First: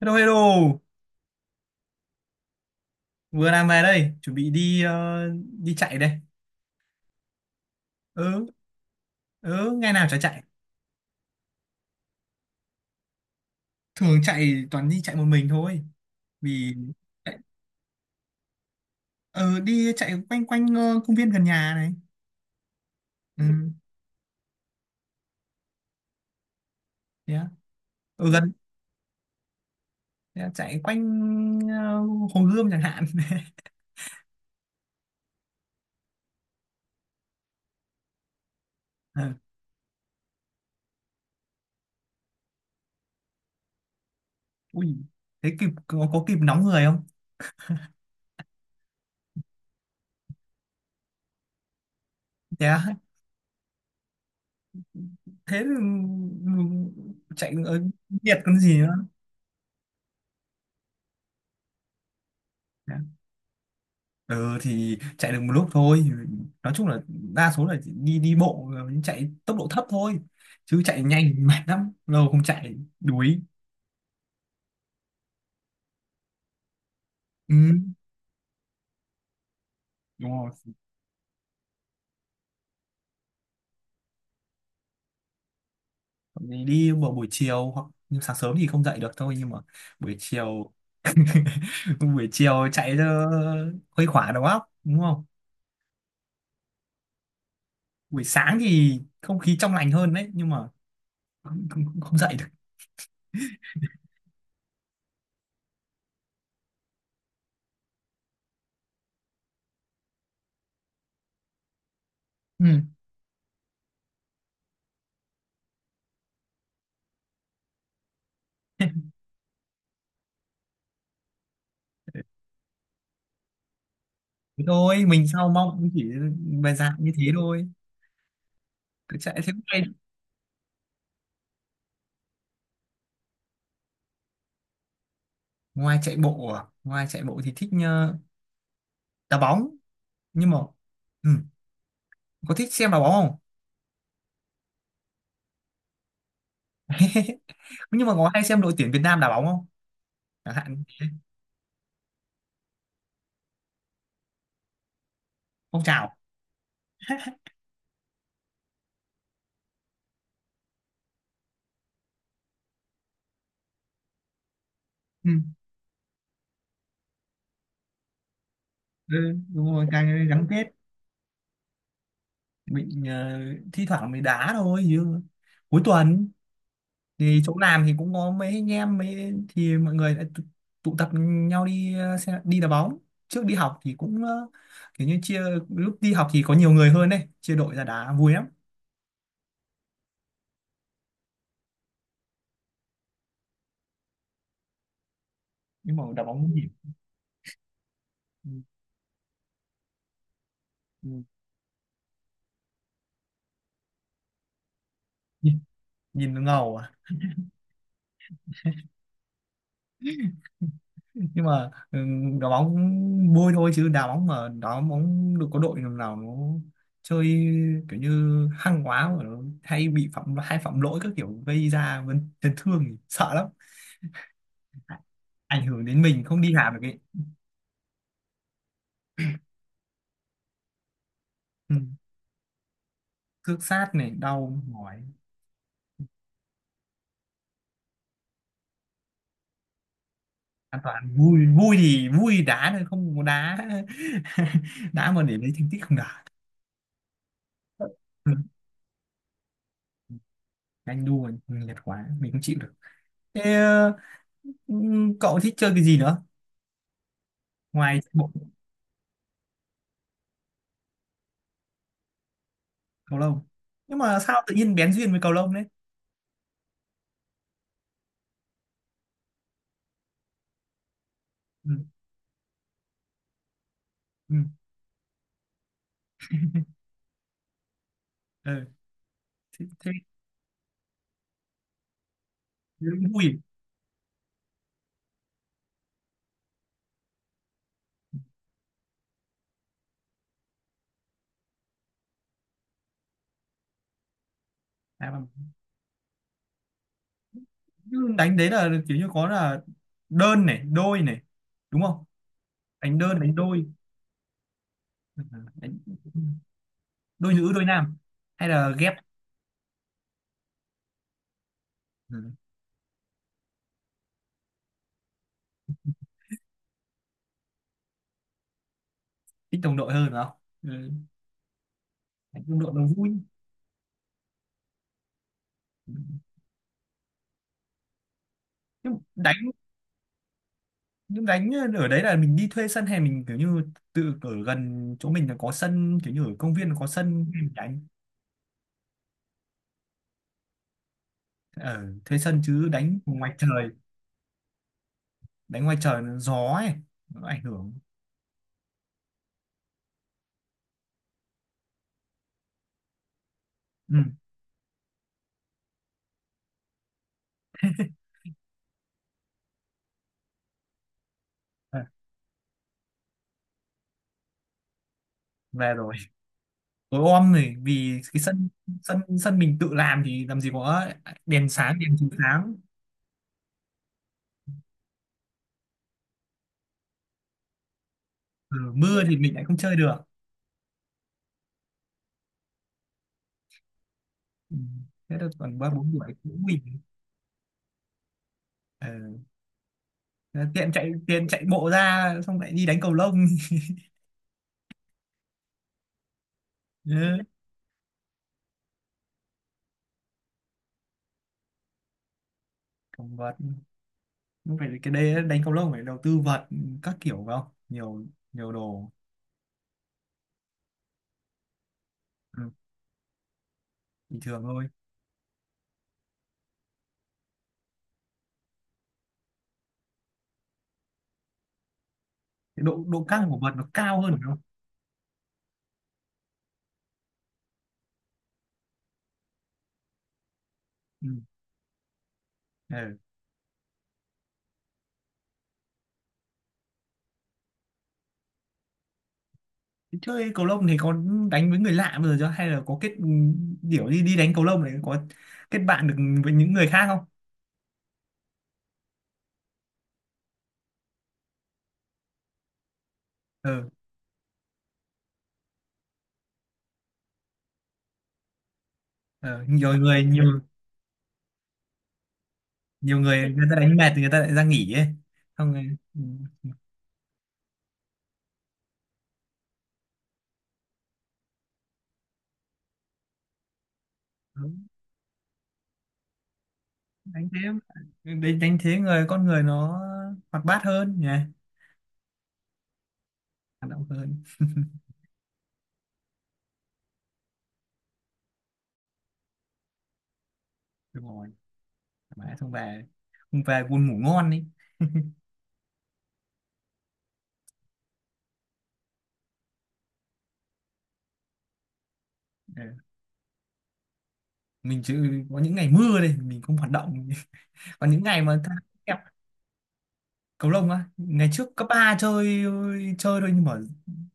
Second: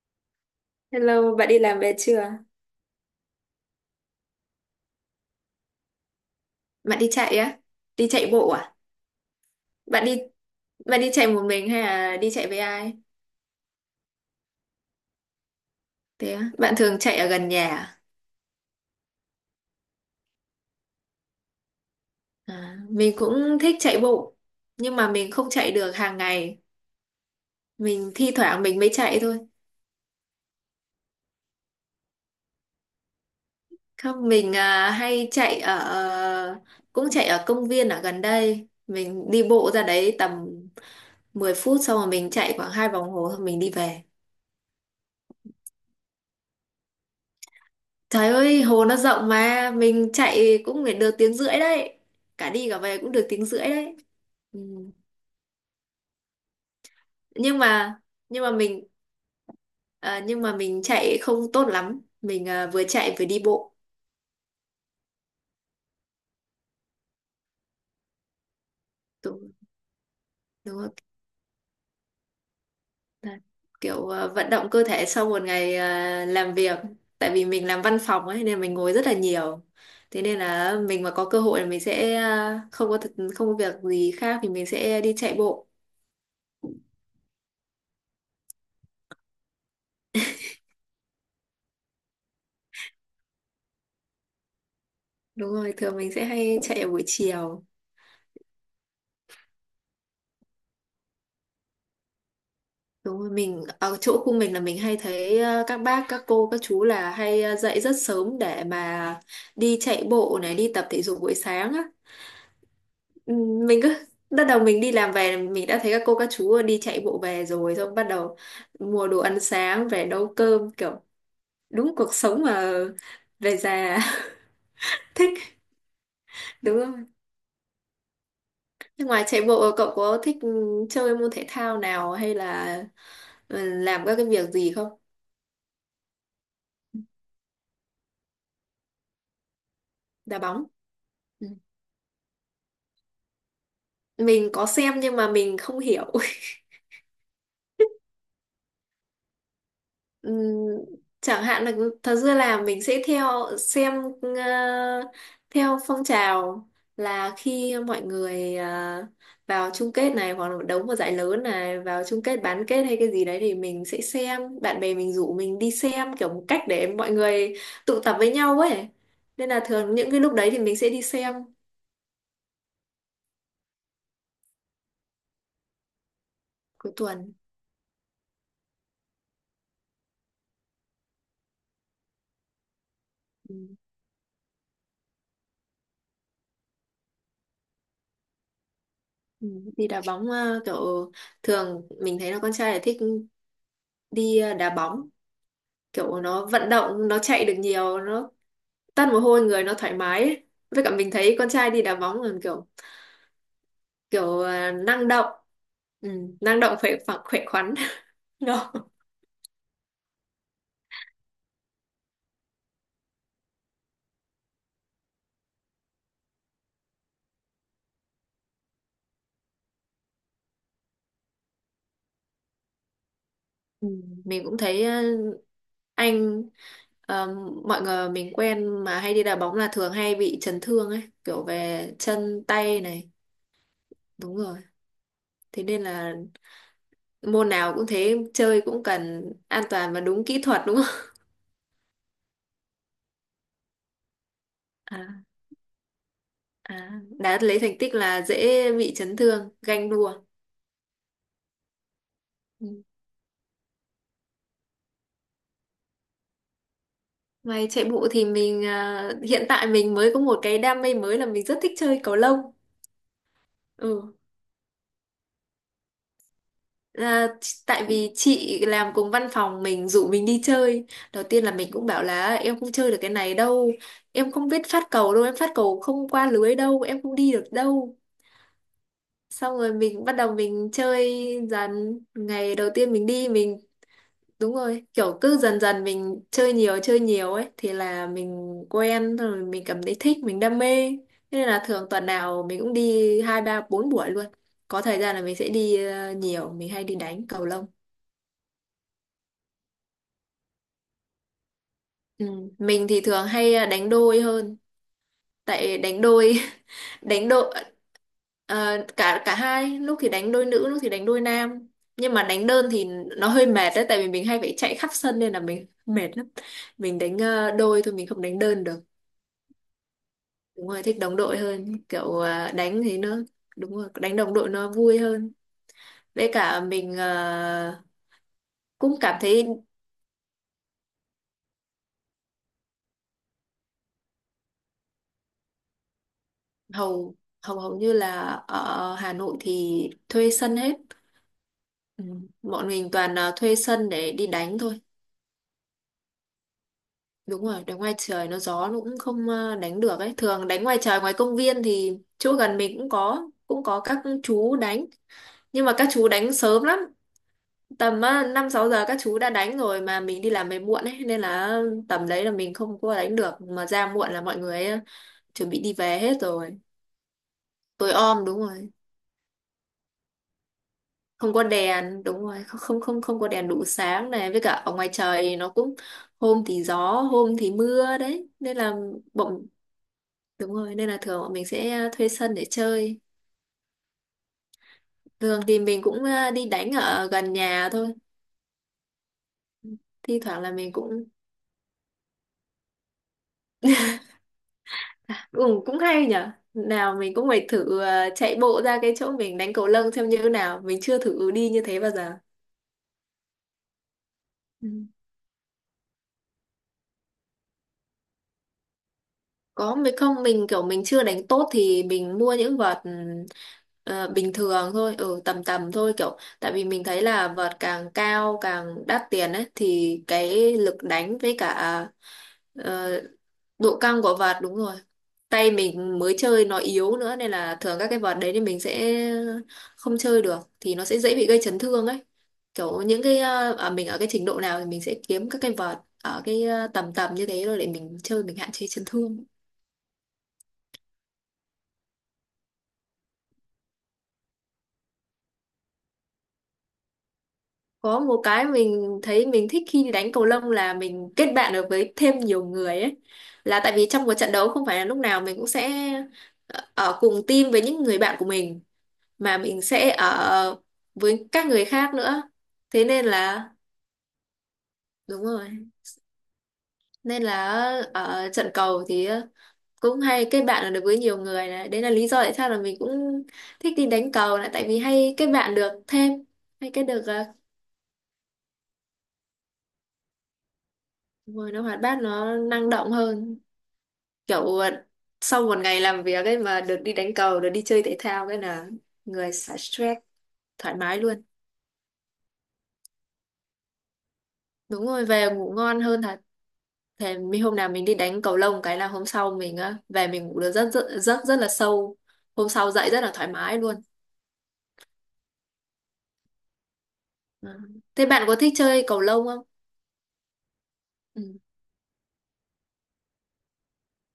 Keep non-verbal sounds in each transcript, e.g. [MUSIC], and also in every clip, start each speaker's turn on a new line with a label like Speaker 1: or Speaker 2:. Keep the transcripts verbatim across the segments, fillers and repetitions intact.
Speaker 1: Hello, hello.
Speaker 2: Hello, bạn đi làm về chưa?
Speaker 1: Vừa làm về đây, chuẩn bị đi ờ, đi chạy đây.
Speaker 2: Bạn đi chạy á? Đi chạy
Speaker 1: Ừ,
Speaker 2: bộ à?
Speaker 1: ừ, ngày
Speaker 2: Bạn
Speaker 1: nào chả
Speaker 2: đi
Speaker 1: chạy.
Speaker 2: bạn đi chạy một mình hay là đi chạy với ai?
Speaker 1: Thường chạy toàn đi chạy một mình thôi.
Speaker 2: Thế á?
Speaker 1: Vì
Speaker 2: Bạn thường chạy ở
Speaker 1: chạy-
Speaker 2: gần nhà à?
Speaker 1: ừ, đi chạy quanh quanh ờ, công viên gần nhà này.
Speaker 2: À, mình
Speaker 1: Ừ,
Speaker 2: cũng thích chạy bộ, nhưng mà mình không chạy được hàng ngày.
Speaker 1: thế á.
Speaker 2: Mình thi
Speaker 1: Ừ, gần
Speaker 2: thoảng mình mới chạy thôi.
Speaker 1: thế á, chạy quanh ờ, Hồ Gươm chẳng hạn. [LAUGHS]
Speaker 2: Không, mình à, hay chạy ở ờ, cũng chạy ở công viên ở gần đây.
Speaker 1: Ờ,
Speaker 2: Mình đi bộ ra đấy tầm mười phút xong rồi mình chạy khoảng hai vòng hồ xong mình đi về.
Speaker 1: ui, thế kịp có, có kịp nóng người không?
Speaker 2: Trời ơi, hồ nó rộng mà, mình chạy cũng phải được tiếng rưỡi đấy. Cả
Speaker 1: Thế
Speaker 2: đi cả
Speaker 1: á.
Speaker 2: về cũng được tiếng rưỡi đấy. Ừ.
Speaker 1: Thế thì, ừ, chạy
Speaker 2: Nhưng
Speaker 1: ờ,
Speaker 2: mà
Speaker 1: nhiệt
Speaker 2: nhưng mà
Speaker 1: còn gì
Speaker 2: mình
Speaker 1: nữa.
Speaker 2: à, nhưng mà mình chạy không tốt lắm. Mình à, vừa chạy vừa đi bộ.
Speaker 1: Ừ, thì chạy được một lúc thôi. Nói chung là đa số là đi đi bộ, ờ, chạy
Speaker 2: Đúng,
Speaker 1: tốc độ thấp thôi,
Speaker 2: đúng
Speaker 1: chứ
Speaker 2: rồi.
Speaker 1: chạy nhanh mệt lắm, lâu không chạy
Speaker 2: Là
Speaker 1: đuối.
Speaker 2: Kiểu à, vận động cơ thể sau một ngày à, làm việc. Tại vì
Speaker 1: Ừ,
Speaker 2: mình làm văn phòng ấy nên mình ngồi rất là nhiều. Thế
Speaker 1: đúng
Speaker 2: nên
Speaker 1: rồi.
Speaker 2: là mình mà có cơ hội là mình sẽ à, không có thật, không có việc gì khác thì mình sẽ đi chạy bộ.
Speaker 1: Còn thì đi vào buổi chiều, hoặc nhưng sáng sớm thì không dậy được thôi, nhưng mà buổi chiều. [LAUGHS] Buổi chiều chạy cho khuây khỏa đầu óc, đúng không?
Speaker 2: Đúng rồi, thường mình sẽ hay chạy ở buổi chiều.
Speaker 1: Buổi sáng thì không khí trong lành hơn đấy, nhưng mà không, không dậy được.
Speaker 2: Đúng rồi, mình ở chỗ khu mình là mình hay thấy ờ, các bác, các cô, các chú là hay ờ, dậy rất sớm để mà đi chạy bộ này, đi tập thể dục buổi sáng á.
Speaker 1: Ừ.
Speaker 2: Ừ, mình cứ [LAUGHS] bắt đầu mình đi làm về mình đã thấy các cô các chú đi chạy bộ về rồi xong bắt đầu mua
Speaker 1: [LAUGHS]
Speaker 2: đồ ăn sáng về nấu cơm kiểu đúng cuộc sống mà về già
Speaker 1: Thế thôi
Speaker 2: [LAUGHS]
Speaker 1: mình sau
Speaker 2: thích
Speaker 1: mong cũng chỉ bài
Speaker 2: đúng
Speaker 1: dạng
Speaker 2: không?
Speaker 1: như thế thôi,
Speaker 2: Nhưng
Speaker 1: cứ
Speaker 2: ngoài
Speaker 1: chạy
Speaker 2: chạy
Speaker 1: thế
Speaker 2: bộ
Speaker 1: này.
Speaker 2: cậu có thích ừ, chơi môn thể thao nào hay là ừ, làm các cái việc gì không?
Speaker 1: Ngoài chạy bộ à? Ngoài chạy bộ thì thích ờ, đá bóng.
Speaker 2: Đá
Speaker 1: Nhưng mà
Speaker 2: bóng.
Speaker 1: ừ, có thích xem đá bóng không?
Speaker 2: Mình có xem nhưng mà mình không hiểu. [LAUGHS]
Speaker 1: [LAUGHS] Nhưng mà có hay xem đội tuyển Việt Nam đá bóng không, chẳng hạn?
Speaker 2: Ừm, chẳng hạn là thật ra là mình sẽ theo xem ờ, theo
Speaker 1: Phong
Speaker 2: phong
Speaker 1: trào.
Speaker 2: trào là khi mọi người ờ, vào chung kết này hoặc là đấu một giải lớn này vào chung kết bán kết hay cái gì đấy thì mình sẽ xem, bạn bè mình
Speaker 1: Ừ.
Speaker 2: rủ mình đi xem kiểu một cách để mọi người tụ tập với nhau ấy,
Speaker 1: Ừ,
Speaker 2: nên là
Speaker 1: đúng rồi,
Speaker 2: thường những cái
Speaker 1: càng
Speaker 2: lúc
Speaker 1: gắn
Speaker 2: đấy thì
Speaker 1: kết.
Speaker 2: mình sẽ đi xem.
Speaker 1: Mình ờ, thi thoảng mình đá thôi chứ cuối tuần.
Speaker 2: Cuối tuần.
Speaker 1: Thì chỗ làm thì cũng có mấy anh em mấy thì mọi người lại tụ, tụ tập nhau đi ờ, xe, đi đá bóng. Trước đi
Speaker 2: Ừm,
Speaker 1: học thì cũng ờ, kiểu như chia. Lúc đi học thì có nhiều người hơn đấy, chia đội ra đá vui lắm.
Speaker 2: ừm, đi đá bóng ờ, kiểu thường mình thấy là con trai là thích đi ờ, đá bóng,
Speaker 1: Nhưng mà
Speaker 2: kiểu
Speaker 1: đá bóng
Speaker 2: nó
Speaker 1: cũng nhỉ.
Speaker 2: vận động nó chạy được nhiều, nó
Speaker 1: Ừ.
Speaker 2: tăn mồ hôi người nó thoải mái ấy. Với cả mình
Speaker 1: Ừ.
Speaker 2: thấy con trai đi đá bóng là kiểu kiểu ờ, năng động. ừ,
Speaker 1: Nhìn
Speaker 2: Năng động
Speaker 1: ngầu
Speaker 2: khỏe
Speaker 1: à.
Speaker 2: phẳng khỏe khoắn. [LAUGHS] Đó.
Speaker 1: [LAUGHS] Nhưng mà ừ, đá bóng vui thôi, chứ đá bóng mà đá bóng được có đội nào nào nó chơi kiểu như hăng quá mà nó hay bị phạm hay phạm lỗi các kiểu gây ra vấn- chấn thương thì sợ lắm.
Speaker 2: Ừ, mình cũng thấy ờ,
Speaker 1: Ảnh hưởng đến mình không
Speaker 2: anh
Speaker 1: đi làm được ấy.
Speaker 2: ờ, mọi người mình quen mà hay đi đá bóng là thường hay bị chấn thương ấy, kiểu
Speaker 1: Ừ.
Speaker 2: về chân tay này.
Speaker 1: Cước sát này
Speaker 2: Đúng rồi,
Speaker 1: đau mỏi.
Speaker 2: thế nên là môn nào cũng thế, chơi cũng cần an toàn và đúng kỹ thuật đúng
Speaker 1: An
Speaker 2: không.
Speaker 1: toàn, vui vui thì vui đá thôi, không có đá. [LAUGHS]
Speaker 2: [LAUGHS]
Speaker 1: Đá
Speaker 2: À.
Speaker 1: mà để lấy thành tích không đá.
Speaker 2: À, đã lấy thành tích là
Speaker 1: Ừ.
Speaker 2: dễ bị chấn thương, ganh đua.
Speaker 1: Anh đua nhạt quá mình không chịu
Speaker 2: Ừ.
Speaker 1: được. Thế, ừ, cậu thích chơi cái gì nữa?
Speaker 2: Ngoài chạy
Speaker 1: Ngoài
Speaker 2: bộ thì
Speaker 1: bộ.
Speaker 2: mình à, hiện tại mình mới có một cái đam mê mới là mình rất thích chơi cầu lông.
Speaker 1: Cầu lông. Nhưng
Speaker 2: Ừ.
Speaker 1: mà sao tự nhiên bén duyên với cầu lông đấy?
Speaker 2: À, ch- tại vì chị làm cùng văn phòng mình rủ mình đi chơi. Đầu tiên là mình
Speaker 1: Ừ,
Speaker 2: cũng bảo là em không chơi được cái này đâu, em
Speaker 1: ừ,
Speaker 2: không biết phát cầu đâu, em phát cầu không qua lưới đâu, em không đi được đâu.
Speaker 1: ừ.
Speaker 2: Xong rồi
Speaker 1: thế
Speaker 2: mình bắt đầu mình chơi dần. Ngày đầu
Speaker 1: thế
Speaker 2: tiên mình
Speaker 1: cũng vui.
Speaker 2: đi mình đúng rồi, kiểu cứ dần dần mình chơi nhiều chơi nhiều ấy thì là mình quen rồi, mình cảm thấy thích, mình đam mê. Thế nên là thường tuần nào mình cũng đi hai ba bốn buổi luôn. Có thời
Speaker 1: À,
Speaker 2: gian là
Speaker 1: mà
Speaker 2: mình sẽ đi ờ, nhiều, mình hay đi đánh cầu lông.
Speaker 1: cứ đánh đấy là kiểu như có là đơn này đôi này, đúng không?
Speaker 2: Ừ. Mình
Speaker 1: Đánh
Speaker 2: thì
Speaker 1: đơn
Speaker 2: thường
Speaker 1: đánh
Speaker 2: hay ờ,
Speaker 1: đôi.
Speaker 2: đánh đôi hơn,
Speaker 1: Ừ,
Speaker 2: tại
Speaker 1: đánh
Speaker 2: đánh đôi [LAUGHS] đánh
Speaker 1: đôi nữ
Speaker 2: đôi
Speaker 1: đôi nam hay là
Speaker 2: ờ,
Speaker 1: ghép.
Speaker 2: cả cả hai, lúc thì đánh đôi nữ, lúc thì đánh đôi nam. Nhưng
Speaker 1: Ừ.
Speaker 2: mà đánh đơn thì nó hơi mệt đấy, tại vì mình hay phải chạy khắp sân nên là mình [LAUGHS] mệt lắm. Mình đánh ờ, đôi thôi, mình không đánh đơn được.
Speaker 1: Thích đồng đội hơn phải không?
Speaker 2: Đúng rồi,
Speaker 1: Ừ.
Speaker 2: thích đồng đội hơn, kiểu
Speaker 1: Đánh
Speaker 2: à,
Speaker 1: đồng đội
Speaker 2: đánh
Speaker 1: nó
Speaker 2: thì
Speaker 1: vui.
Speaker 2: nó đúng rồi, đánh đồng đội nó vui hơn.
Speaker 1: Ừ.
Speaker 2: Với cả mình à, cũng
Speaker 1: nhưng
Speaker 2: cảm
Speaker 1: đánh
Speaker 2: thấy
Speaker 1: nhưng đánh ở đấy là mình đi thuê sân hay mình kiểu như tự ở gần chỗ mình là có sân, kiểu như ở công viên là có
Speaker 2: hầu
Speaker 1: sân mình
Speaker 2: hầu hầu
Speaker 1: đánh.
Speaker 2: như là ở Hà Nội thì thuê sân hết.
Speaker 1: Ở
Speaker 2: Ừ,
Speaker 1: thuê sân
Speaker 2: bọn
Speaker 1: chứ
Speaker 2: mình
Speaker 1: đánh
Speaker 2: toàn là
Speaker 1: ngoài
Speaker 2: thuê
Speaker 1: trời.
Speaker 2: sân để đi đánh thôi.
Speaker 1: Đấy ngoài trời nó gió ấy, nó ảnh
Speaker 2: Đúng rồi,
Speaker 1: hưởng.
Speaker 2: đánh ngoài trời nó gió, nó cũng không à, đánh được ấy. Thường đánh ngoài trời ngoài công viên thì chỗ gần mình cũng có, cũng có
Speaker 1: Ừ.
Speaker 2: các chú đánh, nhưng mà các chú đánh sớm lắm, tầm á, năm sáu giờ các chú đã đánh rồi mà mình đi làm về muộn ấy, nên là
Speaker 1: À,
Speaker 2: tầm đấy là mình không có đánh được, mà ra muộn là mọi người ấy, chuẩn bị đi
Speaker 1: về rồi,
Speaker 2: về hết rồi.
Speaker 1: tối om này.
Speaker 2: Tối
Speaker 1: Vì cái
Speaker 2: om đúng
Speaker 1: sân
Speaker 2: rồi,
Speaker 1: sân sân mình tự làm thì làm gì có
Speaker 2: không có
Speaker 1: đèn sáng đèn
Speaker 2: đèn
Speaker 1: chiếu
Speaker 2: đúng rồi,
Speaker 1: sáng.
Speaker 2: không không không không có đèn đủ sáng này, với cả ở ngoài trời thì nó cũng hôm thì gió hôm thì mưa đấy nên
Speaker 1: Ừ,
Speaker 2: là
Speaker 1: mưa thì mình lại
Speaker 2: bọn
Speaker 1: không chơi được.
Speaker 2: đúng rồi, nên là thường bọn mình sẽ thuê sân để chơi.
Speaker 1: Ừ. Thế là
Speaker 2: Thường thì
Speaker 1: còn ba
Speaker 2: mình
Speaker 1: bốn
Speaker 2: cũng
Speaker 1: buổi
Speaker 2: ờ,
Speaker 1: cũng
Speaker 2: đi đánh
Speaker 1: mình.
Speaker 2: ở gần nhà thôi,
Speaker 1: Ừ.
Speaker 2: thi thoảng là mình
Speaker 1: Tiện chạy
Speaker 2: cũng
Speaker 1: tiện chạy bộ ra xong lại đi đánh cầu lông. [LAUGHS]
Speaker 2: ừ, cũng hay nhở. Nào mình
Speaker 1: Ừ.
Speaker 2: cũng phải thử ờ, chạy bộ ra cái chỗ mình đánh cầu lông xem như thế nào. Mình chưa thử đi như thế bao giờ.
Speaker 1: Còn vật, không
Speaker 2: Ừ.
Speaker 1: phải cái đây đánh cầu lông phải đầu tư vật các kiểu phải không, nhiều nhiều đồ.
Speaker 2: Có mình không, mình kiểu mình chưa đánh tốt thì mình mua
Speaker 1: Ừ.
Speaker 2: những vợt ừm, ờ,
Speaker 1: Bình
Speaker 2: bình
Speaker 1: thường thôi.
Speaker 2: thường thôi, ừ, tầm tầm thôi, kiểu tại vì mình thấy là vợt càng cao càng đắt tiền ấy thì cái lực đánh với cả
Speaker 1: Cái độ
Speaker 2: ờ,
Speaker 1: độ căng của vật nó
Speaker 2: độ
Speaker 1: cao
Speaker 2: căng
Speaker 1: hơn
Speaker 2: của
Speaker 1: phải
Speaker 2: vợt
Speaker 1: không?
Speaker 2: đúng rồi, tay mình mới chơi nó yếu nữa nên là thường các cái vợt đấy thì mình sẽ không chơi được, thì nó sẽ
Speaker 1: Ừ.
Speaker 2: dễ bị gây chấn thương ấy, kiểu
Speaker 1: Ừ.
Speaker 2: những cái ờ, ở mình ở cái trình độ nào thì mình sẽ kiếm các cái vợt ở cái ờ, tầm tầm như thế rồi để mình chơi, mình hạn chế chấn thương.
Speaker 1: Chơi cầu lông thì có đánh với người lạ bao giờ chưa, hay là có kết điểu đi đi đánh cầu lông để có kết bạn được với những người khác không?
Speaker 2: Có một cái mình thấy mình thích khi đi đánh cầu lông là mình kết bạn được với thêm nhiều người ấy, là
Speaker 1: Ừ,
Speaker 2: tại vì trong một trận đấu không phải là lúc nào mình cũng sẽ ờ, ở cùng team với những người bạn của mình mà
Speaker 1: ừ.
Speaker 2: mình
Speaker 1: Nhiều
Speaker 2: sẽ
Speaker 1: người nhiều
Speaker 2: ở với các người khác nữa, thế
Speaker 1: nhiều
Speaker 2: nên
Speaker 1: người người
Speaker 2: là
Speaker 1: ta đánh mệt thì người ta lại ra nghỉ ấy.
Speaker 2: đúng rồi,
Speaker 1: Xong rồi ừ.
Speaker 2: nên là ở trận cầu thì cũng hay kết bạn được với nhiều người này, đấy là lý do tại sao là mình cũng thích đi đánh cầu này,
Speaker 1: Đúng,
Speaker 2: tại vì hay kết bạn được thêm, hay kết được ờ,
Speaker 1: đánh thế đánh, đánh thế người con người nó hoạt bát hơn nhỉ.
Speaker 2: người nó hoạt bát nó năng động hơn,
Speaker 1: Hoạt động hơn.
Speaker 2: kiểu ờ, sau một ngày làm việc ấy mà được đi đánh cầu, được đi chơi thể thao cái là người xả stress thoải
Speaker 1: [LAUGHS]
Speaker 2: mái
Speaker 1: Đúng
Speaker 2: luôn.
Speaker 1: rồi mà xong về không, về buồn ngủ ngon đi.
Speaker 2: Đúng rồi về ngủ ngon hơn thật. Thế mình hôm nào mình đi đánh cầu lông cái là hôm sau mình á về mình ngủ được rất rất rất rất là sâu. Hôm sau
Speaker 1: Ừ.
Speaker 2: dậy rất là thoải mái luôn.
Speaker 1: Mình chứ có những ngày mưa đây mình không hoạt động. [LAUGHS]
Speaker 2: Ừ.
Speaker 1: Còn những
Speaker 2: Thế bạn
Speaker 1: ngày
Speaker 2: có
Speaker 1: mà
Speaker 2: thích chơi cầu lông không?
Speaker 1: cầu lông á, ngày
Speaker 2: Ừ.
Speaker 1: trước cấp ba chơi chơi thôi, nhưng mà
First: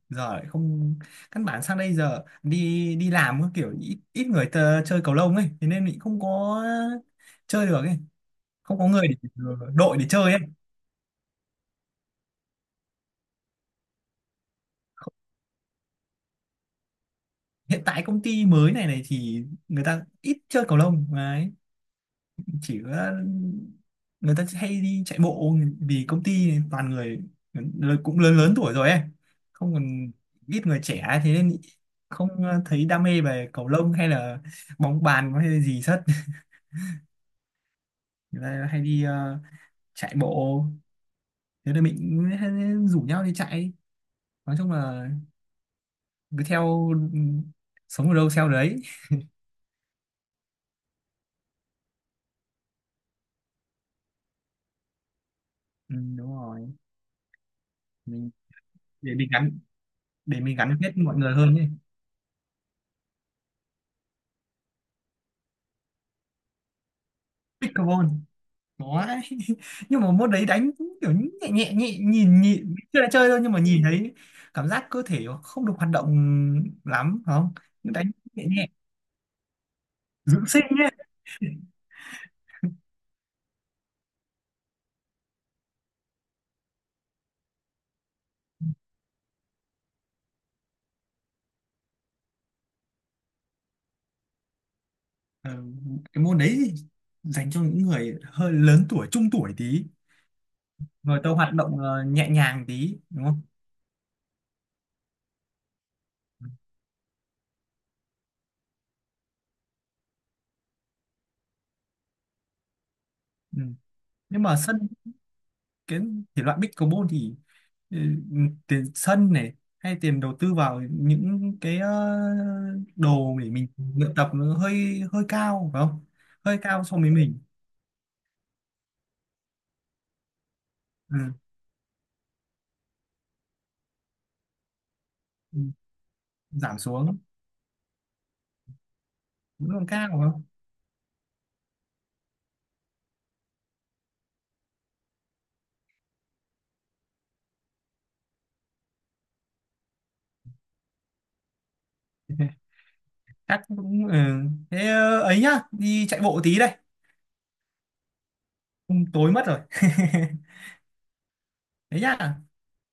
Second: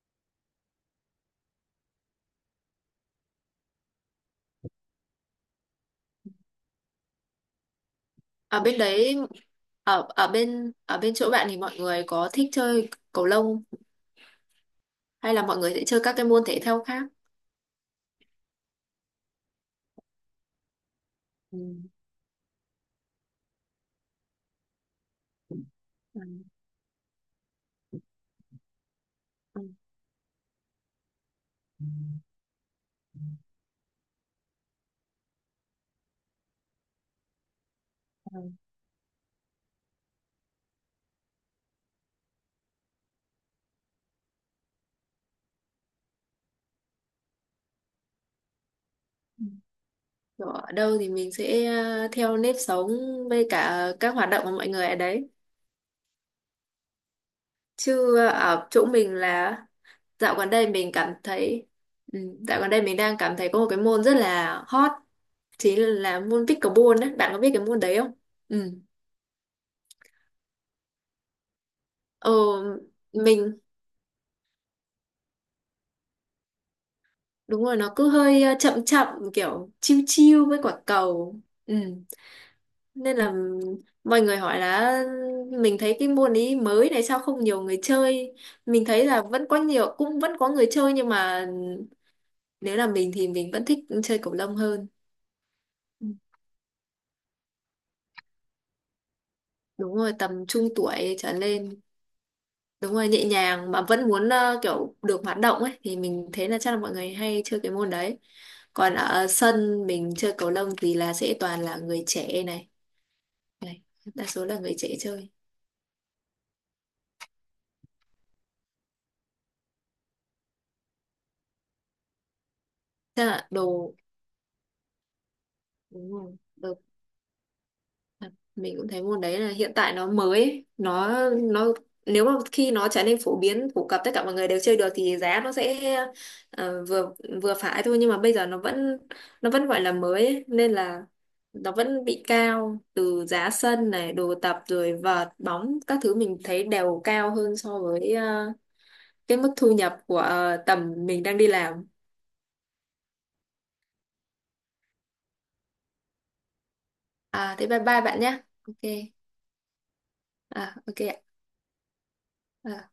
Speaker 1: giờ lại không. Căn bản sang đây giờ đi đi làm có kiểu ít, ít người tờ, chơi cầu lông ấy, thế nên mình không có chơi được ấy.
Speaker 2: Ở bên
Speaker 1: Không có người
Speaker 2: đấy,
Speaker 1: để, đội
Speaker 2: ở
Speaker 1: để
Speaker 2: ở
Speaker 1: chơi ấy.
Speaker 2: bên ở bên chỗ bạn thì mọi người có thích chơi cầu lông hay là mọi người sẽ chơi các cái môn thể thao khác?
Speaker 1: Hiện tại công ty mới này này thì người ta ít chơi cầu lông đấy.
Speaker 2: Ừ.
Speaker 1: Chỉ có người ta hay đi chạy bộ vì
Speaker 2: Ừ.
Speaker 1: công ty toàn người lớn- cũng lớn lớn tuổi rồi ấy.
Speaker 2: Ừ.
Speaker 1: Không còn ít người trẻ thế nên không ờ, thấy đam mê về cầu lông hay là bóng bàn hay là gì hết. [LAUGHS] Người
Speaker 2: Ừ.
Speaker 1: ta hay đi ờ, chạy bộ, thế nên mình cũng hay rủ nhau đi chạy. Nói chung là cứ theo ừ, sống ở đâu theo đấy.
Speaker 2: Kiểu ở đâu thì mình sẽ ờ, theo nếp sống với cả các hoạt động của mọi người ở đấy.
Speaker 1: Ừ, đúng rồi.
Speaker 2: Chứ
Speaker 1: Mình
Speaker 2: ở chỗ mình
Speaker 1: để mình
Speaker 2: là
Speaker 1: gắn
Speaker 2: dạo
Speaker 1: để
Speaker 2: gần
Speaker 1: mình
Speaker 2: đây
Speaker 1: gắn
Speaker 2: mình
Speaker 1: kết
Speaker 2: cảm
Speaker 1: mọi người hơn
Speaker 2: thấy
Speaker 1: ấy.
Speaker 2: ừ, dạo gần đây mình đang cảm thấy có một cái môn rất là hot, chính là môn pickleball đấy, bạn có biết cái môn đấy
Speaker 1: Pickleball.
Speaker 2: không? Ừ.
Speaker 1: Có đấy. [LAUGHS] Nhưng mà môn đấy đánh cũng kiểu nhẹ nhẹ nhẹ,
Speaker 2: ờ
Speaker 1: nhìn nhìn chưa là chơi thôi, nhưng
Speaker 2: mình
Speaker 1: mà nhìn thấy cảm giác cơ thể nó không được hoạt động lắm phải không?
Speaker 2: đúng rồi, nó cứ
Speaker 1: Đánh
Speaker 2: hơi
Speaker 1: nhẹ
Speaker 2: ờ,
Speaker 1: nhẹ
Speaker 2: chậm chậm, kiểu chiêu chiêu
Speaker 1: dưỡng
Speaker 2: với
Speaker 1: sinh
Speaker 2: quả
Speaker 1: nhé.
Speaker 2: cầu. Ừ. Nên là mọi người hỏi là mình thấy cái môn ấy mới này sao không nhiều người chơi, mình thấy là vẫn có nhiều, cũng vẫn có người chơi nhưng mà nếu là mình thì mình vẫn thích chơi cầu lông hơn.
Speaker 1: Ờ,
Speaker 2: Ừ,
Speaker 1: cái môn đấy thì dành cho những người hơi lớn tuổi trung tuổi tí.
Speaker 2: đúng rồi tầm trung tuổi
Speaker 1: Người ta
Speaker 2: trở
Speaker 1: hoạt động
Speaker 2: lên.
Speaker 1: ờ, nhẹ nhàng
Speaker 2: Đúng
Speaker 1: tí
Speaker 2: rồi, nhẹ
Speaker 1: đúng không?
Speaker 2: nhàng mà vẫn muốn ờ, kiểu được hoạt động ấy, thì mình thấy là chắc là mọi người hay chơi cái môn đấy. Còn ở sân mình chơi cầu lông thì là sẽ toàn là người trẻ này.
Speaker 1: Ừ.
Speaker 2: Này, đa
Speaker 1: Nhưng
Speaker 2: số
Speaker 1: mà
Speaker 2: là người
Speaker 1: sân,
Speaker 2: trẻ chơi.
Speaker 1: cái thể loại pickleball thì ừ, tiền sân này hay tiền đầu tư vào những cái ờ,
Speaker 2: Chắc
Speaker 1: đồ
Speaker 2: là
Speaker 1: để mình
Speaker 2: đồ
Speaker 1: luyện tập nó hơi hơi cao phải không?
Speaker 2: đúng rồi,
Speaker 1: Hơi
Speaker 2: đồ
Speaker 1: cao so với mình.
Speaker 2: mình cũng thấy môn đấy là hiện tại nó mới ấy. Nó
Speaker 1: Ừ.
Speaker 2: nó nếu mà khi nó trở nên phổ biến phổ cập tất cả mọi người đều chơi được thì giá nó
Speaker 1: Ừ,
Speaker 2: sẽ
Speaker 1: giảm
Speaker 2: ờ, vừa
Speaker 1: xuống.
Speaker 2: vừa phải thôi, nhưng mà bây giờ nó vẫn nó vẫn
Speaker 1: Vẫn
Speaker 2: gọi
Speaker 1: còn
Speaker 2: là
Speaker 1: cao
Speaker 2: mới
Speaker 1: phải
Speaker 2: ấy,
Speaker 1: không?
Speaker 2: nên là nó vẫn bị cao từ giá sân này, đồ tập rồi vợt bóng các thứ mình thấy đều cao hơn so với ờ, cái mức thu nhập của ờ, tầm mình đang đi làm.
Speaker 1: [LAUGHS] Chắc cũng ừ. Thế ờ, ấy nhá, đi chạy bộ tí đây.
Speaker 2: À thế bye bye bạn nhé, ok.
Speaker 1: Ừ, tối mất rồi. [LAUGHS]
Speaker 2: À ok ạ.
Speaker 1: Thế nhá.
Speaker 2: À.